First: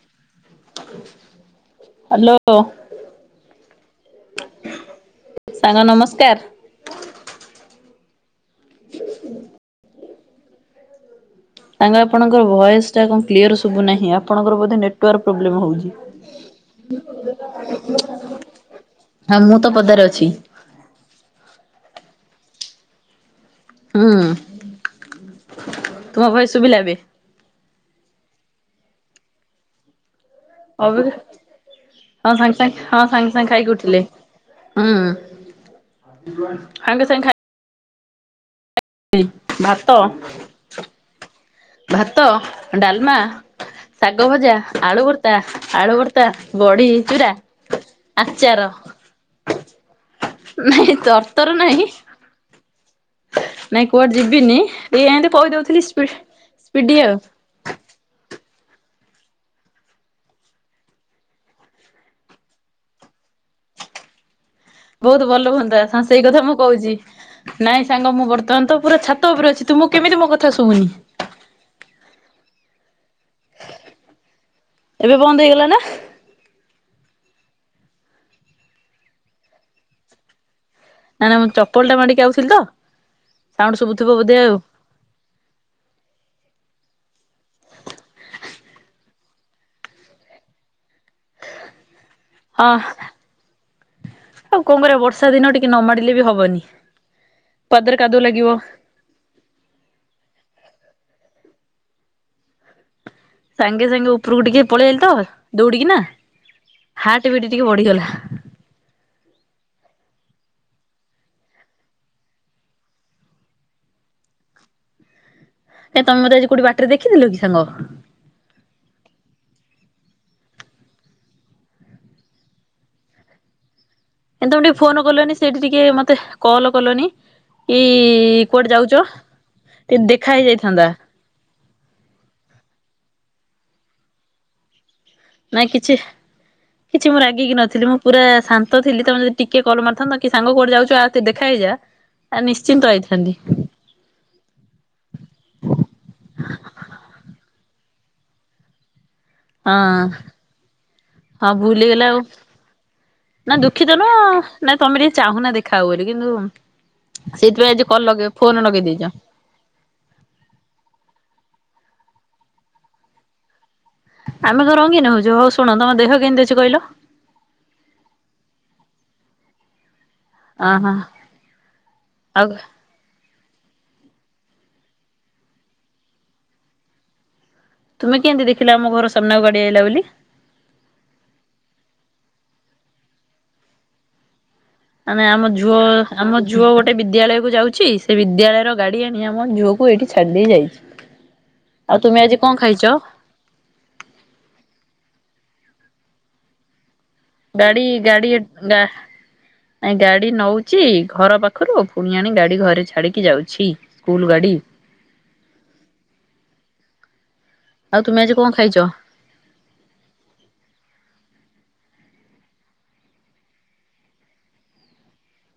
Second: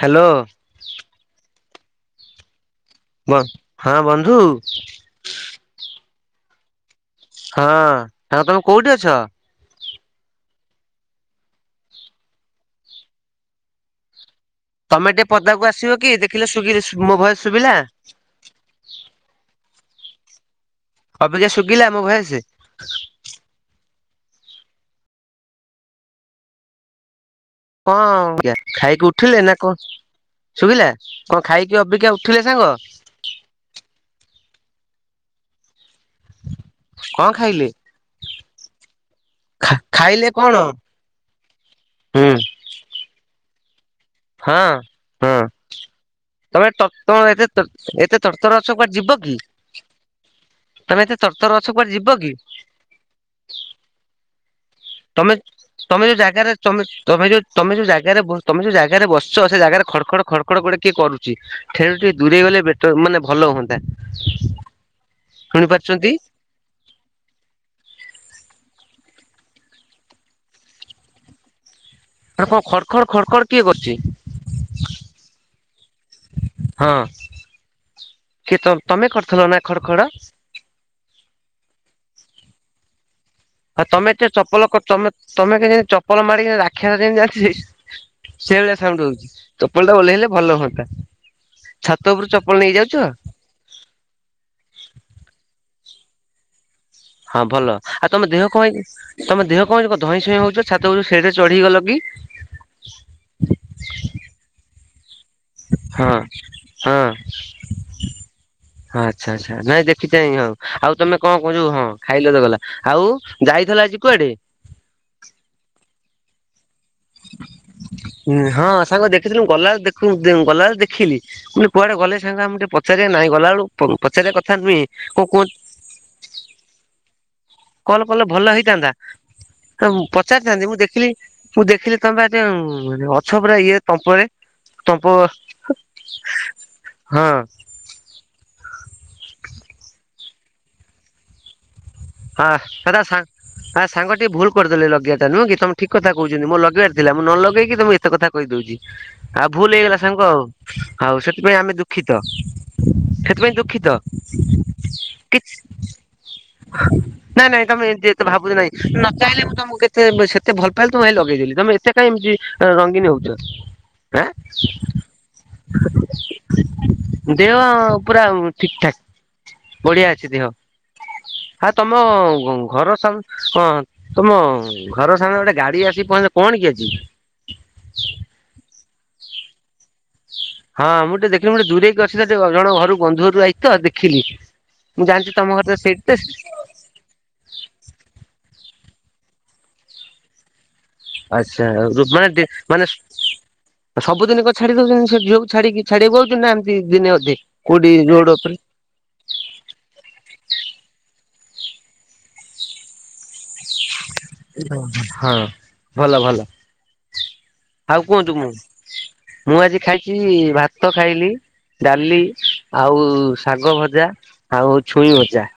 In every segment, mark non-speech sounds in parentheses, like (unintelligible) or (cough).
Hello. Hello. ହଁ ବନ୍ଧୁ। ସାଙ୍ଗ ନମସ୍କାର। ହଁ ହ ତମେ କୋଉଠି ଅଛ? ସାଙ୍ଗ ଆପଣଙ୍କର ଭଏସ ଟା କଣ କ୍ଲିୟର ସବୁ ନାହିଁ ଆପଣଙ୍କର ତମେ ନେଟୱାର୍କ ଟିକେ ପ୍ରୋବ୍ଲେମ ପଦାକୁ ଆସିବ କି ଦେଖିଲେ ଶୁଗି ହେଉଚି ମୋ ଭଏସ ଶୁଭିଲା (unintelligible) ହଁ ମୁଁ ତ ପଦାରେ ଅଛି ଅବିକା ଶୁଭିଲା ମୋ ଭଏସ ହୁଁ ତୁମ ଭୟସ ସୁବିଲ ଏବେ କଣ ଆଜ୍ଞା ଖାଇକି ଉଠିଲେ ନା କହ ଅ ହଁ ଉଠିଲେ ସାଙ୍ଗେ ସାଙ୍ଗ ସାଙ୍ଗେ ହଁ ସାଙ୍ଗେ ସାଙ୍ଗେ ଖାଇକି ଉଠିଲେ। ହୁଁ। ସାଙ୍ଗେ ସାଙ୍ଗେ କଣ ଖାଇ ଖାଇଲେ। ଖା ଭାତ ଖାଇଲେ କଣ ହୁଁ ଭାତ ହଁ। ଡାଲମା ଶାଗ ଭଜା ଆଳୁବର୍ତା ହଁ ଆଳୁ ବର୍ତା ତମେ ବଢୀ ତମ ଚୁରା ଏତେ ଏତେ ତରତର ଆଚାର ଅଛ କୁଆଡେ ଯିବ କି ନାଇଁ ତରତର ନାହିଁ (inaudible) ନାଇଁ କୁଆଡେ ଯିବିନି। ଟିକେ ଏମିତି ତମେ କହିଦଉଥିଲି ସ୍ପି ତମେ ଯୋଉ ଜାଗାରେ ତମେ ସ୍ପିଡି ଆଉ ତମେ ଯୋଉ ତମେ ଯୋଉ ଜାଗାରେ ତମେ ଯୋଉ ଜାଗାରେ ବସିଛ ସେ ଜାଗାରେ ଖଡ ଖଡ ଖଡ ଖଡ ଗୋଟେ କିଏ କରୁଛି। ଠେ ଟିକେ ଦୂରେଇ ଗଲେ ବେଟ ମାନେ ଭଲ ହୁଅନ୍ତା। ବହୁତ ଭଲ ଶୁଣି ହୁଅନ୍ତା ପାରୁଛନ୍ତି ସେଇ କଥା ମୁଁ କହୁଛି। ନାଇଁ ସାଙ୍ଗ ମୁଁ ବର୍ତ୍ତମାନ ତ ପୁରା ଛାତ ଉପରେ ଅଛି ତୁ ମୁଁ କେମିତି ମୋ କଥା ସୁବୁନି। ଆ କ ଖଡ ଖଡ ଖଡ ଖଡ କିଏ କରୁଛି। ଏବେ ବନ୍ଦ ହେଇଗଲା ନା ହଁ କିଏ ତମେ କରିଥିଲ ନା ଖଡ ଖଡ ନାଇଁ ନା ମୁଁ ଚପଲ ଟା ମାଡିକି ଆାଉଥିଲି ତ ସାଉଣ୍ଡ ଆଉ ଶୁଭୁଥିବ ତମେ ବୋଧେ ଆଉ। ଚପଲମେ ତମେ କେତି ଚପଲ ମାରିକ ରାକ୍ଷମିତି (unintelligible) ସେଇ ଭଳିଆ ସାଉଣ୍ଡ ହଉଛି ଚୋପଲ ଟା ଓ୍ଇଲେ ଭଲ ହୁଅନ୍ତା ଛାତ ଉପରୁ ଚପଲ ହଁ ନେଇଯାଉଛୁ। ଆଉ କଣ କରିବା ବର୍ଷା ଦିନ ଟିକେ ନ ମାଡିଲେ ବି ହବନି। ହଁ ଭଲ ପାଦରେ ଆଉ କାଦୁଅ ତମ ଦେହ ଲାଗିବ। କ ତମ ଦେହ କଣଛ ଧଇଁ ସଇଁ ହଉଛ ଛାତ ସେଠରେ ଚଢିଗ ଗଲ କି ସାଙ୍ଗେ ସାଙ୍ଗେ ଉପରକୁ ଟିକେ ପଳେଇଗଲି ତ ଦୌଡିକି ନା ହଁ ହଁ ହାର୍ଟ ବିଟ ଟିକେ ବଢିଗଲା ହଁ ଆଛା ଆଛା ନାଇଁ ଦେଖିଛଁ ହଉ ଆଉ ତମେ କଣ କଣ ଯୋଉ ହଁ ଖାଇଲେ ତ ଗଲା ଆଉ ଯାଇଥିଲା ଆଜି କୁଆଡେ। ଏ ତମେ ମତେ ଆଜି କୋଠି ବାଟରେ ଦେଖିଥିଲୁ କି ସାଙ୍ଗ ହଁ ସାଙ୍ଗ ଦେଖିଥିଲୁ ଗଲାବେଖ ଗଲାବେଳେ ଦେଖିଲି ମାନେ କୁଆଡେ ଗଲେ ସେ ଆମକୁ ଟିକେ ପଚାରିବାର ନାଇଁ ଗଲା ବେଳୁ ପୁ ପଚାରିବା ଏମିତି ଟିକେ ଫୋନ କଲନି ସେଠି ଟିକେ ମତେ କଲ୍ କଲନି। କି କଲ୍ କଲେ ଭଲ କୁଆଡେ ହେଇଥାନ୍ତା। ଯାଉଛ ଟି ଦେଖା ହେଇ ପଚାରିଥାନ୍ତି ମୁଁ ଯାଇଥାନ୍ତା। ଦେଖିଲି ମୁଁ ଦେଖିଲି ତମେ ପା ଅଛ ପୁରା ଇଏ ତମ୍ପରେ ତମ୍ପ ନାଇଁ କିଛି କିଛି ମୁଁ ରାଗିକି ନଥିଲି ମୁଁ ପୁରା ଶାନ୍ତ ଥିଲି ତମେ ଯଦି ଟିକେ କଲ୍ ମାରଥାନ୍ତା କି ସାଙ୍ଗ କୋଉଠେ ଯାଉଛ ଆଉ ଦେଖା ହେଇଯା ଆ ନିଶ୍ଚିନ୍ତ ଆଇଥାନ୍ତି। ଆଁ ସାଙ୍ଗ ଟିକେ ଭୁଲ କରିଦେଲି ଲଗେଇବା ଟା ନୁହଁ କି ତମ ଠିକ କହୁଛନ୍ତି ମୁଁ ଲଗେଇ ଆର ଥିଲା ନ ଲଗେଇକି ତମୁ ଏତେ କଥା କହିଦଉଛି ଆଉ ଭୁଲ ହଁ ହେଇଗଲା ସାଙ୍ଗ ଆଉ ଆଉ ହଁ ସେଥିପାଇଁ ଆମେ ଭୁଲ ହେଇଗଲା ଦୁଃଖିତ। ଆଉ ସେଥିପାଇଁ ନା ଦୁଃଖିତ ଦୁଃଖୀିତ ନୁହଁ ନା ତମେ ଟିକେ ଚାହୁଁନା କିଛି ଦେଖା ହଉ ବୋଲି କିନ୍ତୁ ନାଇଁ ନାଇଁ ସେଇଥିପାଇଁ ଆଜି ତମେ କଲ୍ ଏମିତି ଏତେ ଲଗେଇ ଫୋନ ଭାବୁଛି ନାଇଁ ଲଗେଇ ଦେଇଛ ନ ଚାହିଁଲେ ମୁଁ ତମକୁ କେ ତେ ସେତେ ଭଲ ପାଇଲେ ତ ମୁ ଲଗେଇଦେଲି ତମେ ଏତେ କାଇଁ ଏମିତି ରଙ୍ଗିନ ହଉଛ। ଆଁ ଆମେ କଁ ରଙ୍ଗୀନ ହଉଛୁ ହଉ ଶୁଣ ତମ ଦେହ କେମିତି ଅଛି କହିଲ? ଦେହ ପୁରା ଠିକ ଠାକ୍ ବଢିଆ ଅଛି ଦେହ। ଆଁ ହ ହା ତମ ଘର ସାମ ହଁ ତମ ଘର ସାମନାରେ ଗୋଟେ ଗାଡି ଆସିିକି ପହଞ୍ଚିଲା କଣ କି ଆଜି? ତୁମେ କେମତି ଦେଖିଲ ଆମ ଘର ସାମ୍ନାକୁ ଗାଡିଆ ଆଇଲା ବୋଲି? ହଁ ମୁଁ ଟିକେ ଦେଖିଲି ଗୋଟେ ଦୂରେଇକି ଅଛି ସେ ଜଣ ଘରୁ ବନ୍ଧୁରୁ ଯାଇ ତ ଦେଖିଲି। ମୁଁ ମାନେ ଜାଣିଛି ତମ ଆମ ଘର ତ ଝୁଅ ସେଇଠି ତ ଆମ ଝୁଅ ଗୋଟେ ସେ ବିଦ୍ୟାଳୟକୁ ଯାଉଛି ସେ ବିଦ୍ୟାଳୟର ଗାଡ଼ି ଆଣି ଆମ ଝୁଅକୁ ଏଇଠି ଛାଡ଼ିଦେଇ ଯାଇଛି। ଆଚ୍ଛା ଆଉ ରୁ ତୁମେ ଆଜି ମାନେ କଣ ମାନେ ଖାଇଛ ଆ ସବୁ ଦିନିକ ଛାଡି ଦଉଛନ୍ତି ସେ ଝିଅକୁ ଛାଡି ଛାଡି ଆକୁ ଆଉଛନ୍ତି ନା ଏମିତି ଦିନେ ଅଧେ। ଗାଡ଼ି କୋଉଠି ରୋଡ ଗାଡ଼ି ଉପରେ? ଗା ନାଇ ଗାଡି ନଉଚି ଘର ପାଖରୁ ପୁଣି ଆଣି ଗାଡି ଘରେ ଛାଡିକି ଯାଉଛି। ସ୍କୁଲ ଗାଡି ହଁ ଭଲ ଭଲ। ଆଉ ତୁମେ କୁହନ୍ତୁ ଆଜି ମୁଁ କଣ ଖାଇଛ? ମୁଁ ଆଜି ଖାଇଛି ଭାତ ଖାଇଲି। ଡାଲି ଆଉ ଶାଗ ଭଜା, ଆଉ ଛୁଇଁ ଭଜା।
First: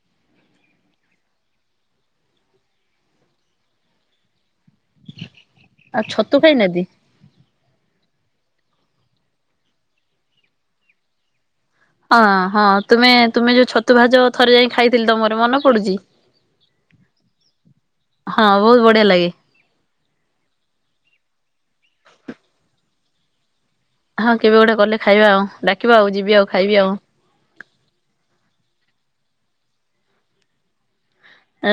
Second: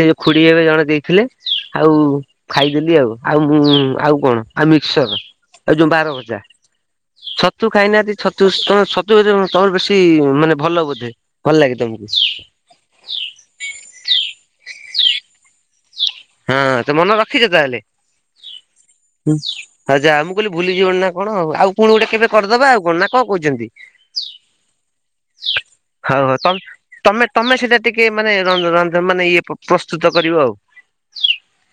ସେ ଖୁଡି ଏବେ ଜଣେ ଦେଇଥିଲେ ଆଉ ଦେଲି ଆଉ ଆଉ କଣ ଆଉ ମିକ୍ସର ଆଉ ଯୋଉ ବାର ଛତୁ ଭଜା। ଖାଇନାହାନ୍ତି? ଛତୁ ଖାଇନାହାନ୍ତି ଛତୁ ତମେ ଛତୁ ତମର ବେଶୀ ମାନେ ଭଲ ବୋଧେ ଭଲ ଲାଗେ ତମକୁ। ହଁ ହଁ ତୁମେ ତୁମେ ଯୋଉ ଛତୁ ଭାଜ ଥରେ ଯାଇ ଖାଇଥିଲି ତମର ମନ ପଡୁଛି। ହଁ ତ ମନେ ରଖିଛ ତାହେଲେ। ହଁ ବହୁତ ବଢିଆ ଲାଗେ ଆ ଯାଆ ମୁଁ କହିଲି ଭୁଲିଯିବଣି ନା କଣ ଆଉ ପୁଣି ଗୋଟେ କେବେ କରିଦବା ଆଉ କଣ ନା କଣ କହୁଛନ୍ତି? ହଁ କେବେ ଗୋଟେ ଗଲେ ଖାଇବା ଆଉ ଡାକିବା ଆଉ ହଉ ହଉ ଯିବି ଆଉ ତମେ ଖାଇବି ଆଉ। ତମେ ତମେ ସେଇଟା ଟିକେ ମାନେ ରନ୍ଧ ରନ୍ଧ୍ ମାନେ ଇଏ ପ୍ରସ୍ତୁତ କରିବ ଆଉ।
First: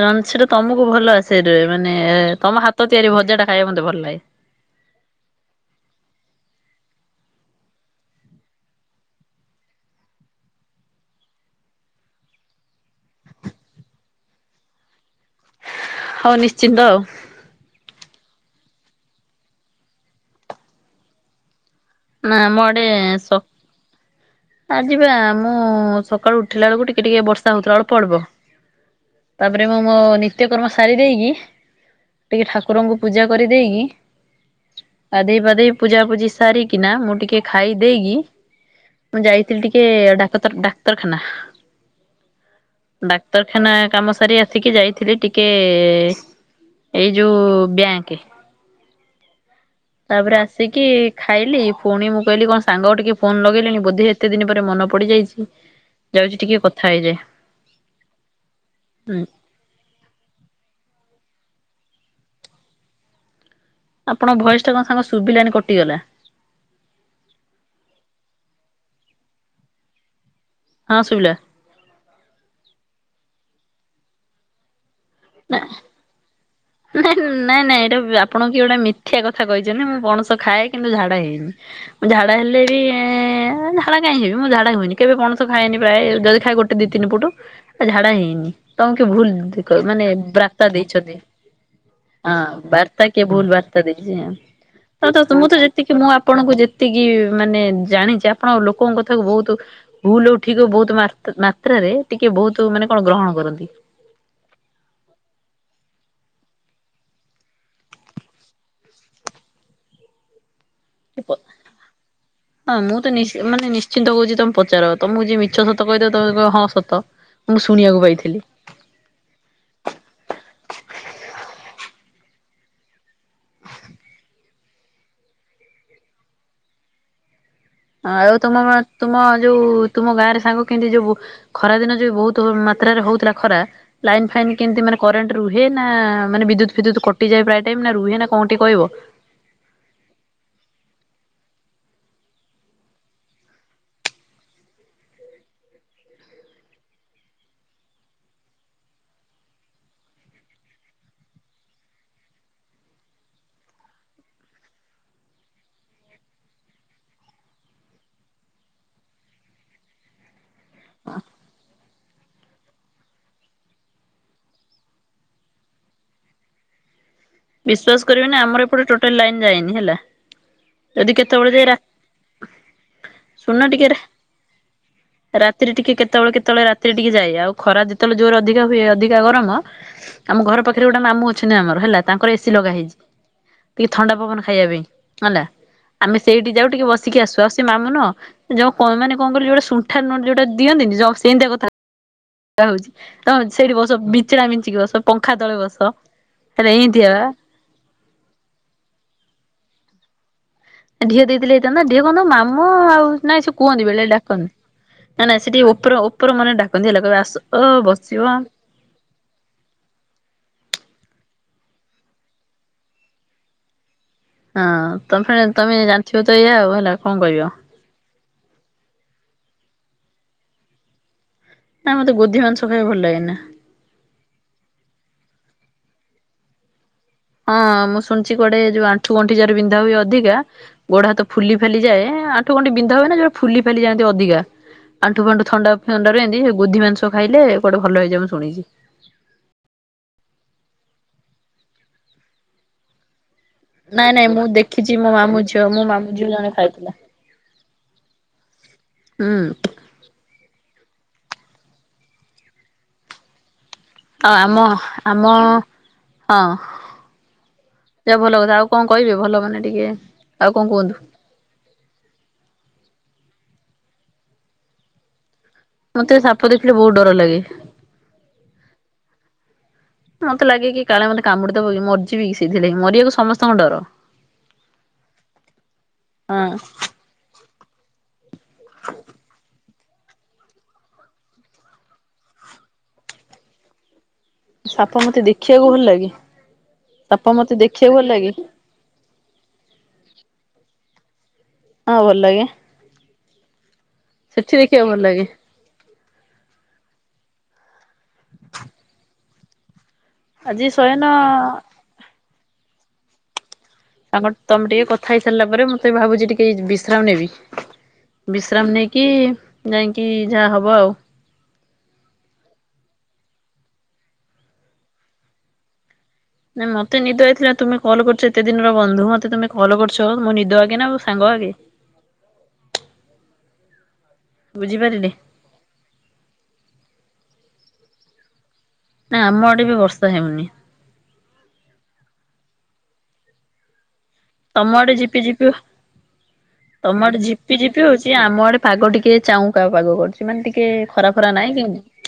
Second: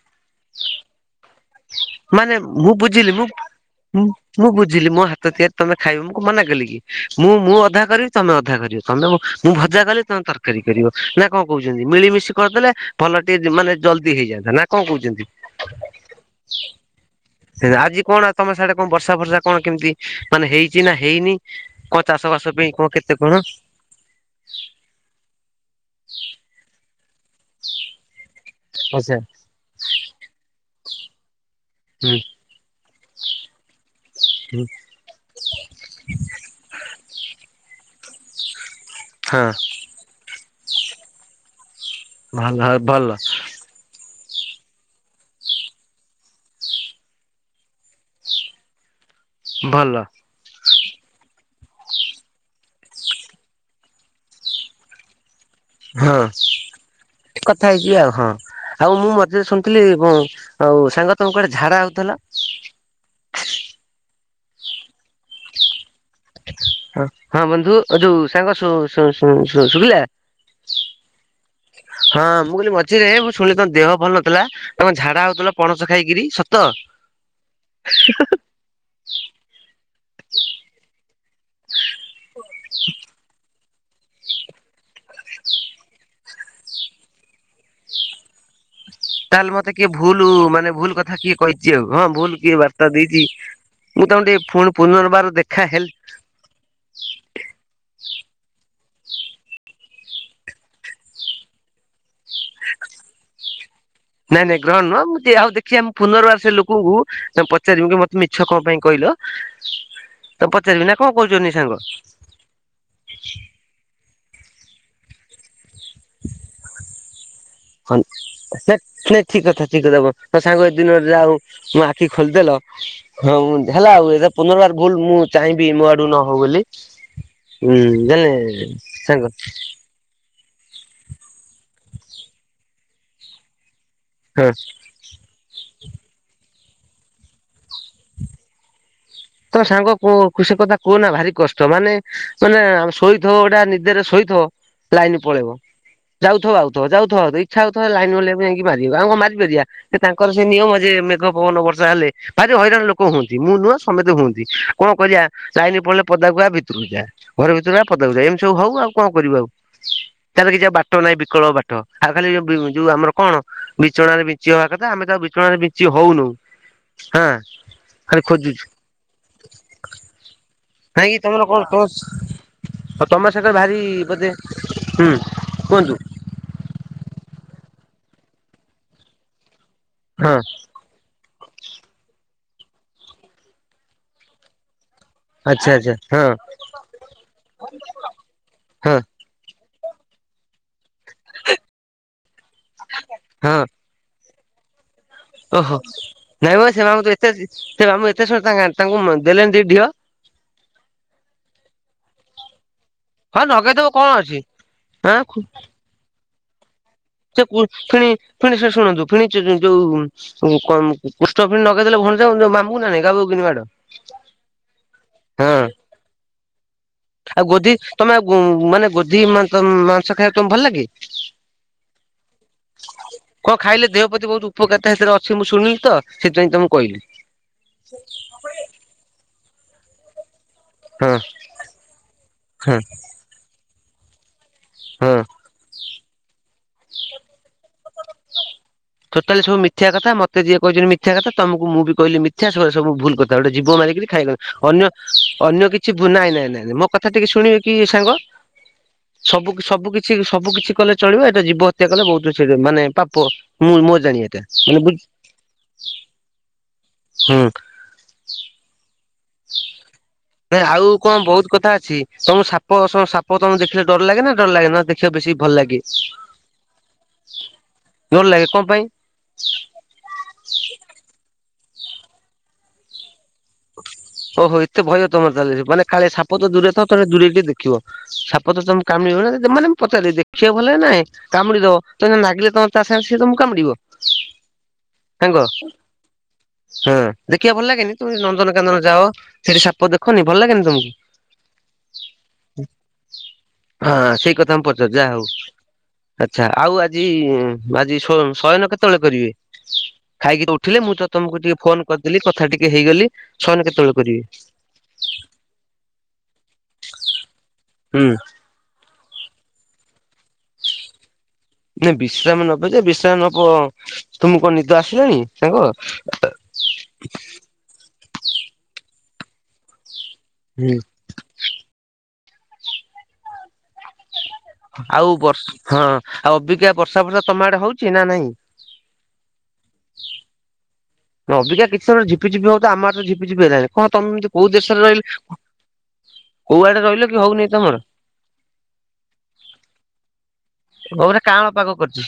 ରଣ ସ ଟା ତମକୁ ଭଲ ଆସ ମାନେ ତମ ମୁଁ ହାତ ବୁଝିଲି ତିଆରି ମୁଁ ଭଜା ଟା ଖାଇବା ମତେ ଭଲ ଲାଗେ। ମୁଁ ବୁଝିଲି ମୋ ହାତ ତିଆରି ତମେ ଖାଇବ ମୁଁ କଁ ମନା କଲି କି। ମୁଁ ମୁଁ ଅଧା କରିବି ତମେ ଅଧା କରିବ ତମେ ମୁଁ ଭଜା କଲେ ତମେ ତରକାରୀ କରିବ। ନା କଣ କହୁଛନ୍ତି ମିଳିମିଶି କରିଦେଲେ ଭଲ ଟିକେ ମାନେ ଜଲଦି ହେଇଯାନ୍ତା ନା କଣ କହୁଛନ୍ତି। ହଉ ନିଶ୍ଚିନ୍ତ ଆଉ। ଆଜି କଣ ତମ ସସାଡେ କଣ ବର୍ଷା ବର୍ଷା କଣ କେମିତି ମାନେ ହେଇଛି ନା ହେଇନି? କଣ ଚାଷ ନା ବାସ ପାଇଁ କଣ କେତେ କଣ। ଆ ଯିବା ମୁଁ ସକାଳୁ ଉଠିଲା ବେଳକୁ ଟିକେ ଟିକେ ବର୍ଷା ହଉଥିଲା ଅଳ୍ପ ଅଳ୍ପ। ଆଛା ତାପରେ ମୁଁ ମୋ ନିତ୍ୟକର୍ମ ସାରି ଦେଇକି ହୁଁ ଟିକେ ଠାକୁରଙ୍କୁ ପୂଜା କରିଦେଇକି ହୁଁ ଆଧେଇ ପାଧେଇ ପୂଜାପୂଜି ସାରିକିନା ମୁଁ ଟିକେ ଖାଇ ଦେଇକି ମୁଁ ହଁ। ଯାଇଥିଲି ଟିକେ ଡାକତର ଡାକ୍ତରଖାନା ଭଲ ଭଲ ଡାକ୍ତର ଖାନା କାମ ସାରି ଆସିକି ଯାଇଥିଲି ଟିକେ ଏଇ ଯୋଉ ବ୍ୟାଙ୍କ। ଭଲ। ତାପରେ ଆସିକି ଖାଇଲି ପୁଣି ମୁଁ କହିଲି କଣ ସାଙ୍ଗ ଟିକେ ଫୋନ ଲଗେଇଲିଣି ବୋଧେ କେତେ ଦିନ ପରେ ମନ ପଡିଯାଇଚି। ହଁ କଥା ହେଇଛି ଆଉ ହଁ ଆଉ ମୁଁ ହୁଁ ମତେ ଶୁଣ ଥିଲି ଏବଂ ଆଉ ସାଙ୍ଗ ତାଙ୍କୁ କୁଆଡେ ଝାଡ଼ା ହୋଉଥିଲ? ଆପଣ ଭୟସ ଟା କଣ ସାଙ୍ଗ ଶୁଭିଲାନି କଟିଗଲା। ହଁ ହଁ ବନ୍ଧୁ ଯୋଉ ସାଙ୍ଗ ଶୁ ଶୁ ଶୁ ଶୁ ଶୁଭିଲା। ହଁ ଶୁଭିଲା। ହଁ ମୁଁ କହିଲି ମଝିରେ ମୁଁ ଶୁଣିଲି ତମ ଦେହ ଭଲ ନଥିଲା ତମ ଝାଡା ହଉଥିଲା ପଣସ ଖାଇକିରି ସ ନାଇଁ ନାଇଁ ନାଇଁ ଏଇଟା ଆପଣ କି ଗୋଟେ ମିଥ୍ୟା କଥା କହିଛନ୍ତି, ମୁଁ ପଣସ ଖାଏ କିନ୍ତୁ ଝାଡା ହେଇନି। ଝାଡ଼ା ହେଲେ ବି ଏଁ ଝାଡା କାହିଁ ହେବି ମୁଁ ଝାଡ଼ା ହୁଏନି କେବେ ପଣସ ଖଏନି ପ୍ରାୟ ଯଦି ଖଏ ଗୋଟେ ଦି ତିନି ପୁଟ ଝାଡ଼ା ହେଇନି ହେଲା। ତମକୁ ଭୁଲ ତାହେଲେ ଦି ମତେ କିଏ କହି ମାନେ ଭୁଲ ମାନେ ବାର୍ତା ଭୁଲ କଥା ଦେଇଛନ୍ତି। କିଏ କହିଛି ଆଉ ଭୁଲ ହଁ କିଏ ବାର୍ତ୍ତା ବାର୍ତା କିଏ ଦେଇଛି ଭୁଲ ବାର୍ତା ମୁଁ ଦେଇଚୁ ତମକୁ ଟିକେ ପୁଣି ଆଉ ଅଁ ପୁନର୍ବାର ତ ମୁଁ ତ ଦେଖା ହେଲେ ଯେତିକି ମୁଁ ଆପଣଙ୍କୁ ଯେତିକି ମାନେ ଜାଣିଚି, ଆପଣ ଲୋକଙ୍କ କଥାକୁ ବୋହୁତ ଭୁଲ ହୋଉ ଠିକ ହୋଉ ବୋହୁତ ମାତ୍ ମାତ୍ରାରେ ଟିକେ ବୋହୁତ ମାନେ କଣ ଗ୍ରହଣ କରନ୍ତି। ନାଇଁ ନାଇଁ ଗ୍ରହଣ ନୁହଁ ମୁଁ ଦେଆଉ ଦେଖିବା ମୁ ପୁନର୍ବାର ସେ ଲୋକଙ୍କୁ ତମେ ପଚାରିବି କି ମତେ ମିଛ କଣ ପାଇଁ କହିଲ? ତମେ ପଚାରିବି ନା କଣ କହୁଛ ନି ସାଙ୍ଗ? ହଁ ମୁଁ ତ ନିଶ ମାନେ ନିଶ୍ଚିନ୍ତ କହୁଚି ତମେ ପଚାର ତମକୁ ଯିଏ ମିଛ ସତ କହିଦେବ ତମେ କହିବ ହଁ ସତ। ମୁଁ ହଁ ଶୁଣିବାକୁ ପାଇଥିଲି (unintelligible) ଠିକ କଥା ଠିକ କଥା ମୋ ସାଙ୍ଗ ଏତେ ଦିନ ପରେ ଆଉ ମ ଆଖି ଖୋଲିଦେଲ। ହଁ ହେଲା ଆଉ ଏ ପୁନରବାର ଭୁଲ ମୁଁ ଚାହିଁବି ମୋ ଆଡୁ ନ ହଉ ବୋଲି। ଉଁ ଆଉ ତମ ଜାଣିଲେ ତୁମ ସାଙ୍ଗ ଯୋଉ ତୁମ ଗାଁରେ ସାଙ୍ଗ କେମିତି ଯୋଉ ଖରା ଦିନ ଯଉ ବୋହୁତ ମାତ୍ରାରେ ହୋଉଥିଲା ଖରା ଲାଇନ୍ ହଁ ଫାଇନ୍ କେମିତି ମାନେ କରେଣ୍ଟ ରୁହେ ନା ମାନେ, ବିଦ୍ୟୁତ ଫିଦ୍ୟୁତ କଟିଯାଏ ପ୍ରାୟ ଟାଇମ ନା ରୁହେ ନା କୋଉଠି କହିବ? ତମ ସାଙ୍ଗ କ ଖୁସି କଥା କୁହନା ଭାରି କଷ୍ଟ, ମାନେ ମାନେ ଶୋଇଥବ ଗୋଟା ନିଦେରେ ଶୋଇଥବ। ଲାଇନ ପଳେଇବ। ଯାଉଥିବ ଆଉଥିବ ଯାଉଥିବ ଆଉଥିବ, ଇଛା ହୋଉଥିବ ଲାଇନବାଲାକୁ ଯାଇକି ମାରିବା, ଆମେ କଣ ମାରିପାରିବା? ସେ ତାଙ୍କର ସେ ନିୟମ ଯେ, ମେଘ ପବନ ବର୍ଷା ହେଲେ ଭାରି ହଇରାଣ ଲୋକ ହୁଅନ୍ତି, ମୁଁ ନୁଆ। ସମସ୍ତେ ହୁଅନ୍ତି କଣ କରିବା ଲାଇନି ପଳେଇଲେ ପଦାକୁ ଆ ଭିତରକୁ ଯା। ଘରେ ଭିତରକୁ ଆ ପଦାକୁ ଯା ଏମତି ସବୁ ହଉ ଆଉ କଣ କରିବୁ ଆଉ? ତାର କିଛି ଆଉ ବାଟ ନାହିଁ ବିକଳ୍ପ ବାଟ ଆଉ ଖାଲି ଏ ବି ଯୋଉ ଆମର କଣ? ବିଛଣାରେ ବିଞ୍ଚି ହବା କଥା ଆମେ କାହା ବିଛଣାରେ ବିଞ୍ଚି ହୋଉନୁ ହଁ। ବିଶ୍ଵାସ ଖାଲି କରିବେନି ଖୋଜୁଛୁ ଆମର ଏପଟେ ଟୋଟାଲ ଲାଇନ ଯାଏନି ହେଲା। ଯଦି କେତେବେଳେ ଯାଏ ରାତ୍ ହୋଉ ତମ ସହିତ ଭାରି ବୋଧେ ହୁଁ ରାତିରେ ଟିକେ କୁହନ୍ତୁ? କେତେବେଳେ କେତେବେଳେ ରାତିରେ ଟିକେ ଯାଏ, ଆଉ ଖରା ଯେତେବେଳେ ଯୋରେ ଅଧିକା ହୁଏ, ଅଧିକା ଗରମ ହଁ ଆମ ଘର ପାଖ ରେ ଗୋଟେ ମାମୁଁ ଅଛନ୍ତି ଆମର, ହେଲା ତାଙ୍କର ଏସି ଲଗା ହେଇଚି ଟିକେ ଥଣ୍ଡା ପବନ ଖାଇବା ପାଇଁ। ହେଲା ଆଚ୍ଛା ଆଚ୍ଛା ଆମେ ହଁ ସେଇଠି ଯାଉ ଟିକେ ବସିକି ଆସୁ ଆଉ ସେ ମାମୁ ନୁହଁ ଯୋଉ କଣ ହଁ ମାନେ କଣ ବୋଲି ଯୋଉ ସୁଣ୍ଠା ନୋଟ ଯୋଟ ଦିଅନ୍ତିନି, ଯ ସେନ୍ତିଆ କଥା ହୋଉଚି ତ ହଁ ସେଠି ବସ ବିଛଣା ବିଞ୍ଚିକି ବସ ପଙ୍ଖା ତଳେ ଓହୋ ବସ ନାଇଁ ମ ତାର ସେ ମାମୁଁ ତ ଏନ୍ତିଆ ଏତେ ସେ ମାମୁଁ ଏତେ ସୁଣ୍ଟା ନା ତାଙ୍କୁ ମ ଦେଲେଣି ଦି ଢିଅ। ଢିଅ ଦେଇଥିଲେ ହେଇଥାନ୍ତା ଢିଅ କଣ ମାମ ଆଉ। ହଁ ନାଇଁ ସେ ନଗେଇଦବ କୁହନ୍ତି ବେଳେ କଣ ବେଳେ ଅଛି ଡାକନ୍ତି, ଆଁ ମାନେ ସେ ଟିକେ ଉପର ଉପର ମନେ ଡାକନ୍ତି ହେଲା କହିବେ ଆ ସେ ଫୁଣି ଫୁଣି ଫୁଣୀ ସେ ଶୁଣନ୍ତୁ ଫୁଣି ଯୋ ଯୋଉ କ କ କୃଷ୍ଣ ପୁଣି ନଗେଇ ଦେଲେ ଭଣଜା ମାମୁ ନା ନାହିଁ ଗବୋକିନି ମାଡ଼। ହଁ ତମେ ତମେ ଜାଣିଥିବ ତ ଏଇଆ ଆଉ ହେଲା। କଣ କହିବ। ଆଉ ଗୋଧି ତମେ ମାନେ ଗୋଧି ମା-ମାଂସ ଖାଇବାକୁ ତମକୁ ଭଲ ଲାଗେ? ନା ମୋତେ ଗୋଧି ମାଂସ ଖାଇବାକୁ ଭଲ ଲାଗେନା। ହଁ ଖାଇଲେ ଦେହ ପ୍ରତି ବହୁତ ଉପକାରତା ସେଥିରେ ଅଛି ମୁଁ ଶୁଣିଲି ତ ସେଥିପାଇଁ ତ ମୁଁ କହିଲି। ହଁ ମୁଁ ଶୁଣିୁଛି କୁଆଡେ ଯୋଉ ଆଣ୍ଠୁ ଗଣ୍ଠି ଯାର ବିନ୍ଧା ହୁଏ ଅଧିକା। ଗୋଡ ହଁ ହାତ ଫୁଲି ଫାଲି ଯାଏ। ଆଣ୍ଠୁ ଗଣ୍ଠି ହଁ ବିଧା ହୁଏ ନା ଯୋଉ ଫୁଲି ଫାଲି ଯାଆନ୍ତି ଅଧିକା ହଁ। ଆଣ୍ଠୁ ଫାଣ୍ଠୁ ଥଣ୍ଡା। ଥଣ୍ଡାରୁ ଏମତି ଗୋଧି ମାଂସ ଖାଇଲେ କୁଆଡେ ଭଲ ହେଇଯାଏ ମୁଁ ଶୁଣିଛି। ଟୋଟାଲି ସବୁ ମିଥ୍ୟ କଥା। ମତେ ଯିଏ କହିଛନ୍ତି ମିଥ୍ୟା କଥା। ତମକୁ ମୁଁ ବି କହିଲି ମିଥ୍ୟା ସେଗୁରା ସବୁ ଭୁଲ କ ଗୋଟେ ଜୀବ ମାରିକିରି ନାଇଁ ନାଇଁ ଖାଇଗଲେ ମୁଁ ଅନ୍ୟ ଦେଖିଛି ମୋ ମାମୁଁ ଅନ୍ୟ ଝିଅ ମୋ କିଛି ମାମୁଁ ଝିଅ ବୁନାଇଁ ନାଇଁ ଜଣେ ନାଇଁ ନାଇଁ ମୋ ଖାଇଥିଲା। କଥା ଟିକେ ଶୁଣିବେ କି ସାଙ୍ଗ ହୁଁ ସବୁ କିଛି ସବୁ କିଛି ସେ ସବୁ କିଛି କଲେ ଚଳିବ ଏଇଟା ଜୀବ ହତ୍ୟା କଲେ ବହୁତ ଯେ ମାନେ ପାପ। ମୁଁ ମୋ ଜାଣିବାଟା ଆ-ଆମ ମାନେ ବୁଝ ଆମ ହଁ। ହୁଁ। ଯା ଭଲ କଥା ଆଉ କଣ କହିବେ ଭଲ ମାନେ ଟିକେ ଆଉ କଣ କୁହନ୍ତୁ। ହଁ ବହୁତ କଥା ଅଛି। ତମ ସାପ ସ-ସାପ ତମେ ଦେଖିଲେ ଡର ଲାଗେ ନା ଡର ଲାଗେ ନା ଦେଖିବା ବେଶୀ ଭଲ ଲାଗେ? ମତେ ସାପ ଦେଖିଲେ ବହୁତ ଡର ଲାଗେ। ଡର ଲାଗେ କଣ ପାଇଁ? ମତେ ଲାଗେ କି କାଳେ ମତେ କାମୁଡିଦବକି ମରଯିବିକି ସେଥିଲାଗି ମରିବାକୁ ସମସ୍ତ ଓହୋ ଏତେ ଭୟ ତମର ତାହେଲେ ମାନେ କାଳେ ସାପ ତ ହଁ ଦୂରରେ ଥାଉ ତେ ଦୂରେଇ ଟିକେ ଦେଖିବ ସାପ ସାପ ତମକୁ କାମୁଡିବନି ମାନେ ମୁଁ ପଚାରେ ଦେ ଦେଖିଆ ଭଲାଗେ ନାଇଁ କାମୁଡି ଦବ ତମେ ନାଗିଲେ ତମ ତା ସାଙ୍ଗେ ସିଏ ତମକୁ କାମୁଡିବ। ସାପ ମତେ ସାଙ୍ଗ ଦେଖିବାକୁ ହଁ ଭଲ ଲାଗେ ସାପ ମତେ ଦେଖିବା ଭଲ ଦେଖିବାକୁ ଲାଗେନି ତୁ ଲାଗେ ନ ନନ୍ଦନ-କାନନ୍ ଯାଅ ସେଠି ସାପ ଦେଖନି ଭଲ ଲାଗେନି ତମକୁ? ହଁ ଭଲାଗେ। ହଁ ସେଇ କଥା ମୁ ଦେଖିବାକୁ ପଚାରୁଚି ଭଲ ଯାହା ଲାଗେ ହଉ। ଆଛା ଆଉ ଆଜି ଆଜି ସୋ ଶୟନ କେତେବେଳେ କରିବେ। ଖାଇକି ତ ଆଜି ଉଠିଲେ ମୁଁ ଶୟନ ତ ତମକୁ ଟିକେ ଫୋନ କରିଦେଲି କଥା ଟିକେ ହେଇଗଲି ସୟନ କେତେବେଳେ କରିବେ? ତାପରେ ତମେ ଟିକେ କଥା ହେଇ ସାରିଲା ପରେ ମୁଁ ତେ ଭାବୁଛି ଟିକେ ବିଶ୍ରାମ ନେବି। ହୁଁ। ବିଶ୍ରାମ ନେଇକି ଯାଇଁକି ଯାହା ହବ ଆଉ। ନାଁ ବିଶ୍ରାମ ନବ ଯେ ବିଶ୍ରାମ ନବ ତୁମକୁ କଣ ନିଦ ଆସିଲାଣି ସାଙ୍ଗ? ନାଇଁ ମତେ ନିଦ ହେଇଥିଲା ତୁମେ କଲ୍ କରଛ ଏତେ ଦିନର ବନ୍ଧୁ ମତେ ତମେ କଲ୍ କରୁଛ ମୁଁ ନିଦ ହୁଁ ଆଗେ ନା ସାଙ୍ଗ ଆଗେ। ବୁଝିପାରିଲେ ଆଉ ବର୍ଷ ହଁ ଆଉ ଅବିଗା ବର୍ଷା ବର୍ଷା ତମ ଆଡେ ହଉଛି ନା ନାଇଁ? ନା ଆମ ଆଡେ ବି ବର୍ଷା ହେଉନି। ଅବିକା କିଛି ସମ ଝିପିଝିପି ହଉ ଆମଆଡେ ଝିପିଝିପି ହେଲାଣି କଣ ତମ କୋଉ ଦେଶରେ ଆଡେ ରହିଲ। ଝିପି ଝିପି କୋଉ ଆଡେ ରହିଲ କି ହଉନି ତମର। ଇଏ ଆମ ଆଡେ ପାଗ ଟିକେ ଚାଉଁକା ପାଗ କରିଚି ମାନେ ଟିକେ ଟିକେ ଖରା ପୁରା ଫରା କାଁଳ ନାଇଁ କି ପାଗ କରିଛି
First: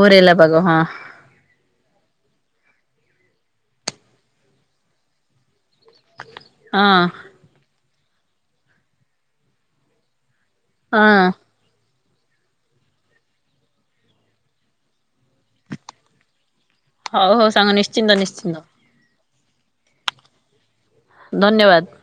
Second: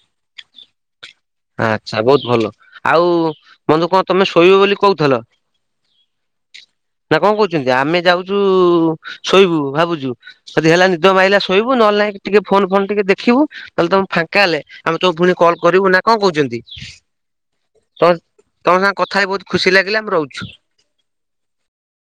ଘୋରେଇଲା ପାଗ ହଁ। ଆଛା ବହୁତ ଭଲ ଆଉ ବନ୍ଧୁ କଁ ତମେ ଶୋଇବ ବୋଲି କହୁଥଲ। ହଁ। କଣ କହୁଛନ୍ତି ଆମେ ଯାଉଛୁ ଶୋଇବୁ ଭାବୁଛୁ ଯଦି ହେଲା ନିଦ ହଁ ମାଇଲା ଶୋଇବୁ ନହେଲେ ନାଇଁ ଟିକେ ଫୋନ ଫୋନ୍ ଟିକେ ଦେଖିବୁ ତାହେଲେ ତମ ଫାଙ୍କା ହେଲେ, ଆମେ ତମକୁ ଫୁଣି କଲ୍ କରିବୁ ନା କଣ କହୁଛନ୍ତି? ହଉ ହଉ ସାଙ୍ଗ ତ ନିଶ୍ଚିନ୍ତ ନିଶ୍ଚିନ୍ତ ତମ ସାଙ୍ଗେ କଥା ହେଇ ବହୁତ ଖୁସି ଲାଗିଲେ ମୁ ରହୁଛୁ। ଧନ୍ୟବାଦ।